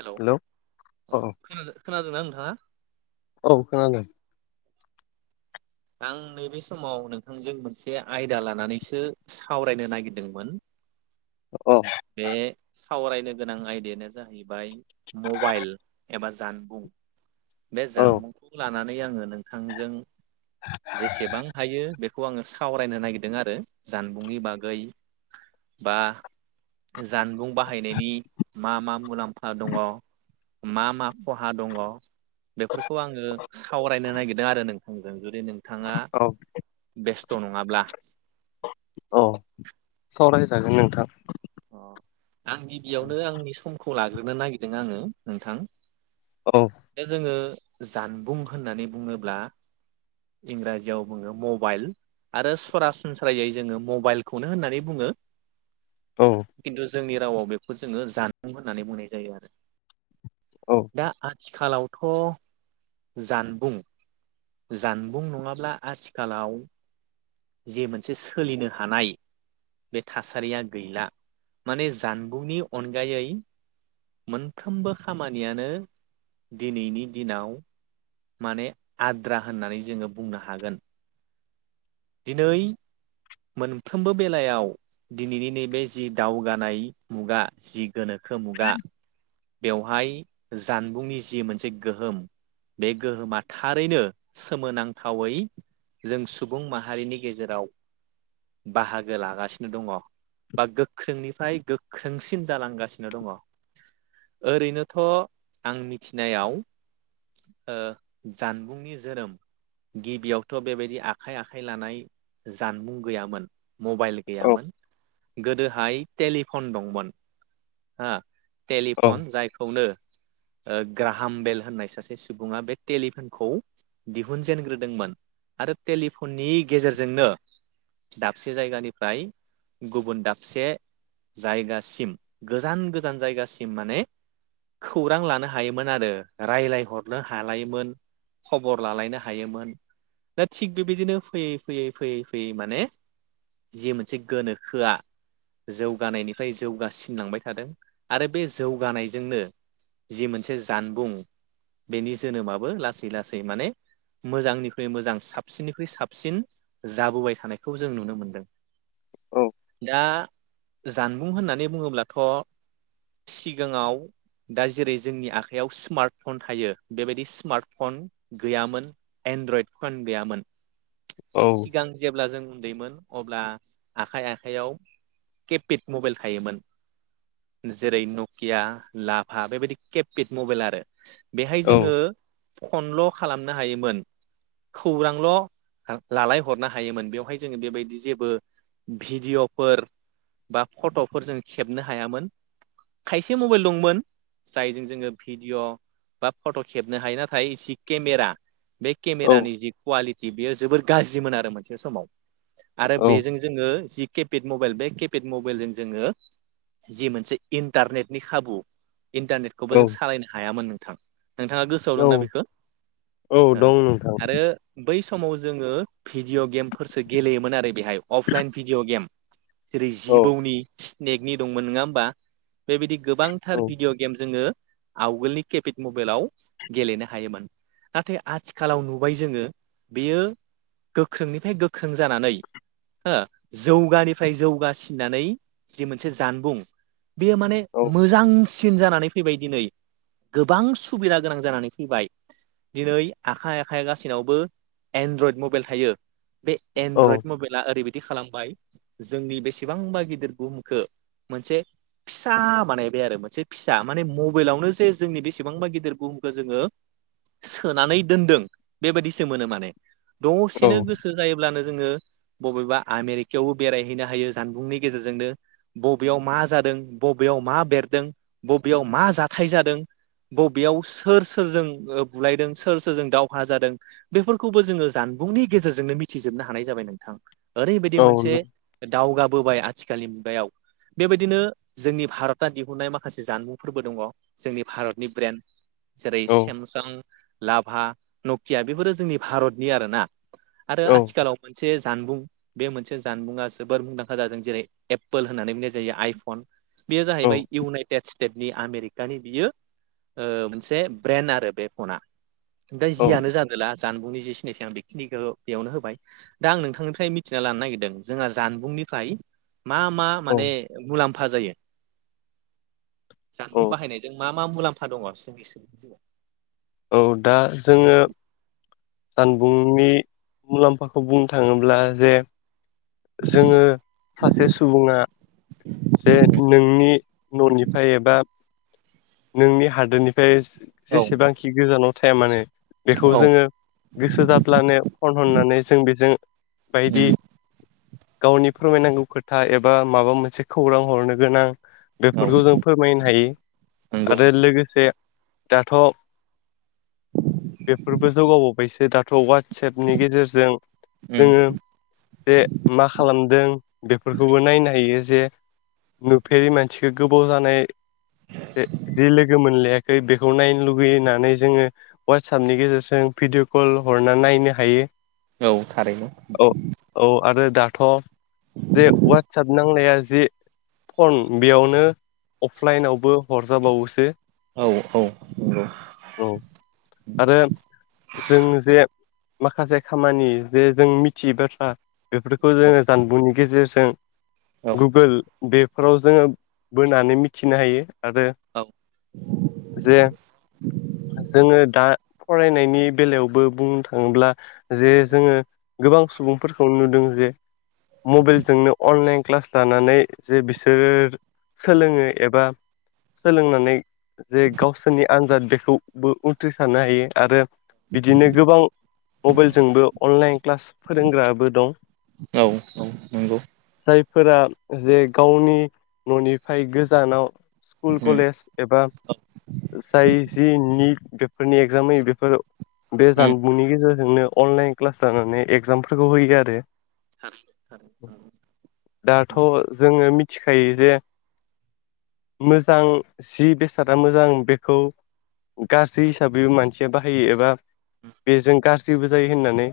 Hello अ औ खादों खोनादोंना नोंथाङा? औ खोनादों ना? आं नैबे समाव नोंथांजों मोनसे आयदा लानानैसो सावरायनो नागिरदोंमोन। अ बे सावरायनो गोनां आयदायानो जाहैबाय मबाइल एबा जान जानबुं बे औ जानबुंखौ लानानै आङो नोंथांजों। जेसेबां हायो बे खौ आङो सावरायनो नागिरदों आरो जानबुंनि बागै बा जानबुं बाहायनायनि मा मा मुलाम्फा दङ? मा मा खहा दङ। बेफोरखौ आङो सावरायनो नागिरदों आरो नोंथांजों जुदि नोंथाङा औ बेस खस्थ' नङाब्ला अ सावरायजागोन नोंथां। अ आं गिबियावनो आंनि समखौ लाग्रोनो नागिरदों आङो नोंथां। औ दा जोङो जानबुं होननानै बुङोब्ला इंराजियाव बुङो मबाइल। आरो सरासनस्रायै जोङो मबाइलखौनो होननानै बुङो। औ खिन्थु जोंनि रावाव बेखौ जोङो जानांगौ होननानै बुंनाय जायो आरो। औ दा आथिखालावथ' जानबुं। जानबुं नङाब्ला आथिखालाव। जिे मोनसे सोलिनो हानाय बे थासारिया गैला माने जानबुंनि अनगायै मोनफ्रोमबो खामानियानो दिनैनि दिनाव माने आद्रा होननानै जोङो बुंनो हागोन। दिनै मोनफ्रोमबो बेलायाव दिनैनि नैबे जि दावगानाय मुगा जि गोनोखो मुगा बेवहाय जानबुंनि जि मोनसे गोहोम बे गोहोमा थारैनो सोमोनांथावै जों सुबुं माहारिनि गेजेराव बाहागो लागासिनो दङ। बा गोख्रोंनिफ्राय गोख्रोंसिन जालांगासिनो दङ। ओरैनोथ' आं मिथिनायाव जानबुंनि जोनोम गिबियावथ' बेबायदि आखाइ आखाइ लानाय जानबुं गैयामोन मबाइल औ गैयामोन गोदोहाय टेलिफन दंमोन हो औ टेलिफन जायखौनो ग्राहाम बेल होननाय सानो। सासे सुबुङा बे टेलिफनखौ दिहुनजेनग्रोदोंमोन। आरो टेलिफननि गेजेरजोंनो। दाबसे जायगानिफ्राय गुबुन दाबसे जायगासिम गोजान गोजान जायगासिम माने खौरां लानो हायोमोन आरो रायलाय हरनो हालायोमोन खबर लालायनो हायोमोन दा थिग बेबायदिनो फैयै फैयै फैयै फैयै माने जि मोनसे गोनोखोआ जौगानायनिफ्राय जौगासिनलांबाय थादों आरो बे जौगानायजोंनो जि मोनसे जानबुं बेनि जोनोमाबो लासै लासै माने मोजांनिख्रुइ मोजां साबसिननिख्रुइ साबसिन जाबोबाय थानायखौ जों नुनो मोनदों। दा जानबुं होननानै बुङोब्लाथ' सिगाङाव दा जेरै जोंनि आखाइयाव स्मार्ट फन थायो बेबायदि स्मार्ट फन गैयामोन एन्ड्रइड फन गैयामोन औ सिगां जेब्ला जों उन्दैमोन अब्ला आखाइ आखाइयाव केपिड मबाइल थायोमोन। जेरै नकिया लाफा बेबायदि केपपिड मबाइल आरो बेहाय जोङो फनल' खालामनो हायोमोन खौरांल' लालाय हरनो हायोमोन बेवहाय जोङो बेबायदि जेबो भिडिअ'फोर बा फट'फोर जों खेबनो हायामोन खायसे मबाइल दंमोन जायजों जोङो भिडिअ' बा फट' खेबनो हायो नाथाय जि केमेरा बे केमेरानि जि क्वालिटि जि बेयो जोबोर गाज्रिमोन आरो मोनसे समाव आरो औ बेजों जोङो जि केपेड मबाइल बे केपेड मबाइलजों जोङो जि मोनसे इन्टारनेटनि खाबु इन्टारनेटखौबो जों सालायनो हायामोन नोंथां नोंथाङा गोसोआव औ दंना बेखौ औ दं नोंथां आरो बै बै समाव जोङो भिडिअ गेमफोरसो गेलेयोमोन आरो बेहाय अफलाइन भिडिअ गेम जेरै औ जिबौनि स्नेकनि दंमोन नङा होमबा बेबायदि औ गोबांथार भिडिअ' गेम जोङो आवगोलनि केपिड मबाइलाव गेलेनो हायोमोन। नाथाय आथिखालाव नुबाय जोङो बेयो गोख्रोंनिफ्राय गोख्रों जानानै हो जौगानिफ्राय जौगासिननानै जि मोनसे जानबुं बेयो माने औ मोजांसिन जानानै फैबाय दिनै गोबां सुबिदा गोनां जानानै फैबाय दिनै आखाइ आखाइ गासिनावबो एन्ड्रइड मबाइल थायो। बे औ एनड्रयड मबाइला ओरैबायदि बि खालामबाय जोंनि बेसेबांबा गिदिर बुहुमखौ मोनसे फिसा बानायबाय आरो मोनसे फिसा माने मबाइलावनो जे जोंनि बेसेबांबा गिदिर बुहुमखौ जोङो सोनानै दोनदों बेबायदिसो मोनो माने औ दसेनो गोसो जायोब्लानो जोङो बबेबा आमेरिकायावबो बेरायहैनो हायो जानबुंनि गेजेरजोंनो बबेयाव मा जादों बबेयाव मा बेरदों बबेयाव मा जाथाय जादों बबेयाव सोर सोरजों बुलायदों सोर सोरजों दावहा जादों बेफोरखौबो जोङो जान बुंनि गेजेरजोंनो मिथिजोबनो हानाय जाबाय नोंथां ओरैबायदि मोनसे दावगाबोबाय आथिखालनि मुगायाव बेबायदिनो जोंनि भारतआ दिहुननाय माखासे जानबुंफोरबो दङ जोंनि भारत नि ब्रेन्ड जेरै सेमसां लाभा नकिया बेफोरो जोंनि भारतनि आरोना आरो औ आथिखालाव मोनसे जानबुं बे मोनसे जानबुंङा जोबोर मुंदांखा जादों जेरै एप्पोल होननानै बुंनाय जायो आइफन बेयो जाहैबाय इउनाइटेड स्टेटनि आमेरिकानि बियो मोनसे ब्रेन आरो बे फना ओमफ्राय जियानो जादोंला जानबुंनि जि सिनायथि आं बेखिनिखौ बेयावनो होबाय दा आं नोंथांनिफ्राय मिथिना लानो नागिरदों जोंहा जानबुंनि बेखाय मा मा माने मुलाम्फा जायो जानबुं औ बाहायनायजों मा मा मुलाम्फा दङ जोंनिसिम औ दा जोङो जानबुंनि मुलाम्फाखौ बुंनो थाङोब्ला जे जोङो सासे सुबुंआ जे नोंनि न'निफ्राय एबा नोंनि हादोरनिफ्राय औ जेसेबांखि गोजानाव थाया मानो बेखौ औ जोङो गोसो जाब्लानो फन हरनानै जों बिजों बायदि उम गावनि फोरमायनांगौ खोथा एबा माबा मोनसे खौरां हरनो गोनां औ बेफोरखौ जों फोरमायनो हायो नंगौ आरो लोगोसे दाथ' बेफोरबो जौगाबावबायसो दाथ' वाटसेपनि गेजेरजों उम जोङो जे मा खालामदों बेफोरखौबो नायनाय ओ जे नुफेरि मानसिखो गोबाव जानाय से जि लोगो मोनलायाखै बिखौ नायनो लुगैयो होननानै जोङो वाटसापनि गेजेरजों भिडिअ कल हरना नायनो हायो। औ थारैनो। औ औ आरो दाथ' जे वाटसाप नांनाया जे फन बेयावनो अफलाइनावबो हरजाबावोसो औ औ। नंगौ औ आरो जों जे माखासे खामानि जे जों मिथियै बाथ्रा बेफोरखौ जोङो जानबुंनि गेजेरजों औ गुगोल बेफोराव जोङो बोनानै मिथिनो हायो। आरो औ जे जोङो दा फरायनायनि बेलायावबो बुंनो थाङोब्ला जे जोङो गोबां सुबुंफोर खौ नुदों जे मबाइलजोंनो अनलाइन क्लास लानानै जे बिसोर सोलोङो एबा सोलोंनानै जे गावसोरनि आनजाद बेखौबो उथ्रिसारनो हायो आरो बिदिनो गोबां मबाइलजोंबो अनलाइन क्लास फोरोंग्राबो दं औ औ नोंगौ। फोरा जे गावनि न'निफाय गोजानाव स्कुल उम कलेज एबा जाय जि निट बेफोरनि एगजामै बेफोर बे उम जानबुंनि गेजेर जोंनो अनलाइन क्लास जानानै एगजामफोरखौ होयो आरो। थारैनो थारैनो औ दाथ' जोङो मिथिखायो जे मोजां जि बेसादा मोजां बेखौ गाज्रि हिसाबैबो मानसिया बाहायो एबा बेजों गाज्रिबो जायो होननानै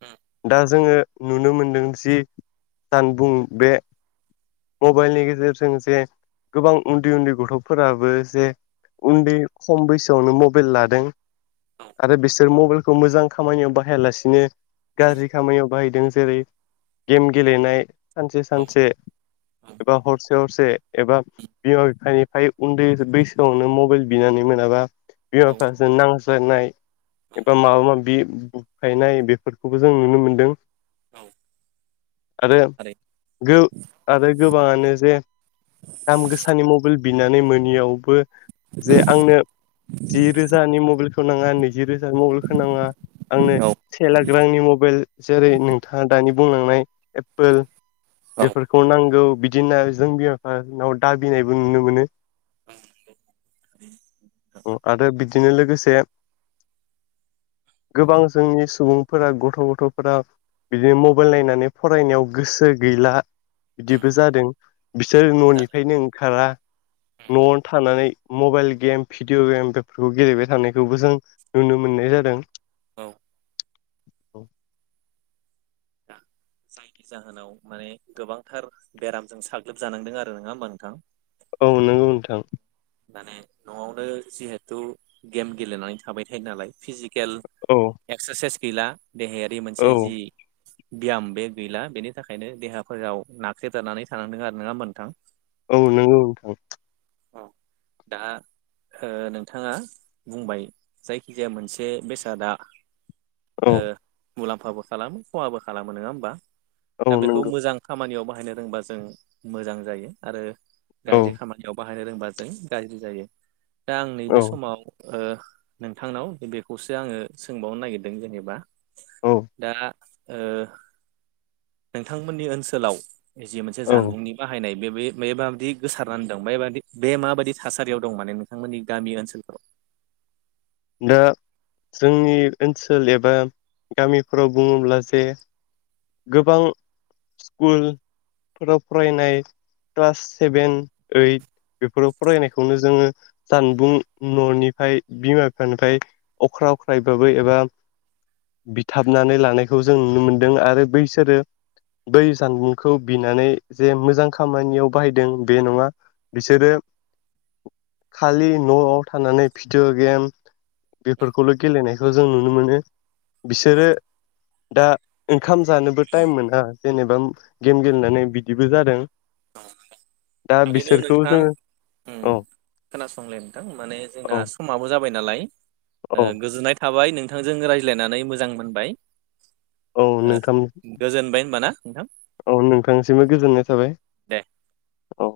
उम दा जोङो नुनो मोनदों जि जानबुं बे मबाइलनि गेजेरजों जे गोबां उन्दै उन्दै गथ'फोराबो जे उन्दै खम बैसोआवनो मबाइल लादों औ आरो बिसोर मबाइल खौ मोजां खामानियाव बाहायालासिनो गाज्रि खामानियाव बाहायदों जेरै- गेम गेलेनाय सानसे औ सानसे औ। एबा हरसे हरसे एबा बिमा बिफानिफ्राय उन्दै बैसोआवनो मबेल बिनानै मोनाबा बिमा औ बिफाजों नांज्लायनाय औ एबा माबा माबि बुफायनाय बेफोरखौबो जों नुनो मोनदों [inaudible] आरो थारैनो गो आरो गोबाङानो जे दाम गोसानि मबाइल बिनानै मोनियावबो जे आंनो जि रोजानि मबाइलखौ नाङा नैजि रोजानि मबाइलखौ नाङा आंनो औ नंगौ से लाख रांनि म बाइल जेरै- नोंथाङा दानि बुंलांनाय एप्पोल औ फोरखौ नांगौ बिदिनो जों बिमा बिफानाव दाबिनायबो नुनो मोनो नोंथां औ आरो बिदिनो लोगोसे [inaudible] गोबां जोंनि सुबुंफोरा गथ गथफोरा बिदिनो मबाइल नायनानै फरायनायाव गोसो गैला बिदिबो जादों बिसोर बिदिबो जादों ननिफ्रायनो ओंखारा [inaudible] नआवनो थानानै मबाइल गेम भिडिअ गेम बेफोरखौ गेलेबाय थानायखौबो जों नुनो मोननाय जादों औ औ [inaudible] जायनि जाहोनाव माने गोबांथार बेरामजों साग्लोबजानांदों आरो नोङा होमबा नोंथां औ नोंगौ नोंथां माने नआवनो जिहेथु गेम गेलेनानै थाबाय थायो नालाय फिजिक केल औ एक्सारसाइस गैला देहायारि मोनसे औ जि बियाम बे गैला बेनि थाखायनो देहाफोराव नाख्रेजानानै थानांदों आरो औ नोंगौ नोंथां दा ओ नोंथाङा बुंबाय जायखिजाया मोनसे बेसादा औ ओ मुलाम्फाबो खालामो खहाबो खालामो नोङा होमबा औ दा बेखौ नंगौ मोजां खामानियाव बाहायनो रोंबा जों मोजां जायो आरो औ गाज्रि खामानियाव बाहायनो रोंबा जों गाज्रि जायो दा आं औ नैबे समाव ओ नोंथांनाव बेखौसो आङो सोंबावनो नागिरदों जेनेबा औ दा ओ नोंथांमोननि ओनसोलाव जि मोनसे औ जानबुंनि बाहायनाय बे बे बे माबादि गोसारनानै दं बे बादि बे माबायदि थासारियाव दं माने नोंथांमोननि गामि ओनसोलफोराव दा जोंनि ओनसोल एबा गामिफोराव बुङोब्ला जे गोबां स्कुलफोराव फरायनाय क्लास सेभेन ओइट बेफोराव फरायनायखौनो जोङो जानबुं ननिफ्राय बिमा बिफानिफ्राय अख्रा अख्रायैबाबो एबा बिथाबनानै लानायखौ जों नुनो मोनदों आरो बैसोरो बै जानबुंखौ बिनानै जे मोजां खामानियाव बाहायदों बे नङा बिसोरो खालि नआव थानानै भिडिअ गेम बेफोरखौल गेलेनायखौ जों नुनो मोनो बिसोरो औ दा ओंखाम जानोबो टाइम मोना जेनेबा गेम गेलेनानै बिदिबो जादों [unintelligible] दा बिसोरखौ जोङो ओम औ खोनासंलाय नोंथां माने जोंना औ समाबो जाबाय नालाय ओ औ गोजोननाय थाबाय नोंथांजों रायज्लायनानै मोजां मोनबाय औ ओ नोंथां गोजोनबाय होनबा ना नोंथां औ नोंथांसिमबो गोजोननाय थाबाय दे औ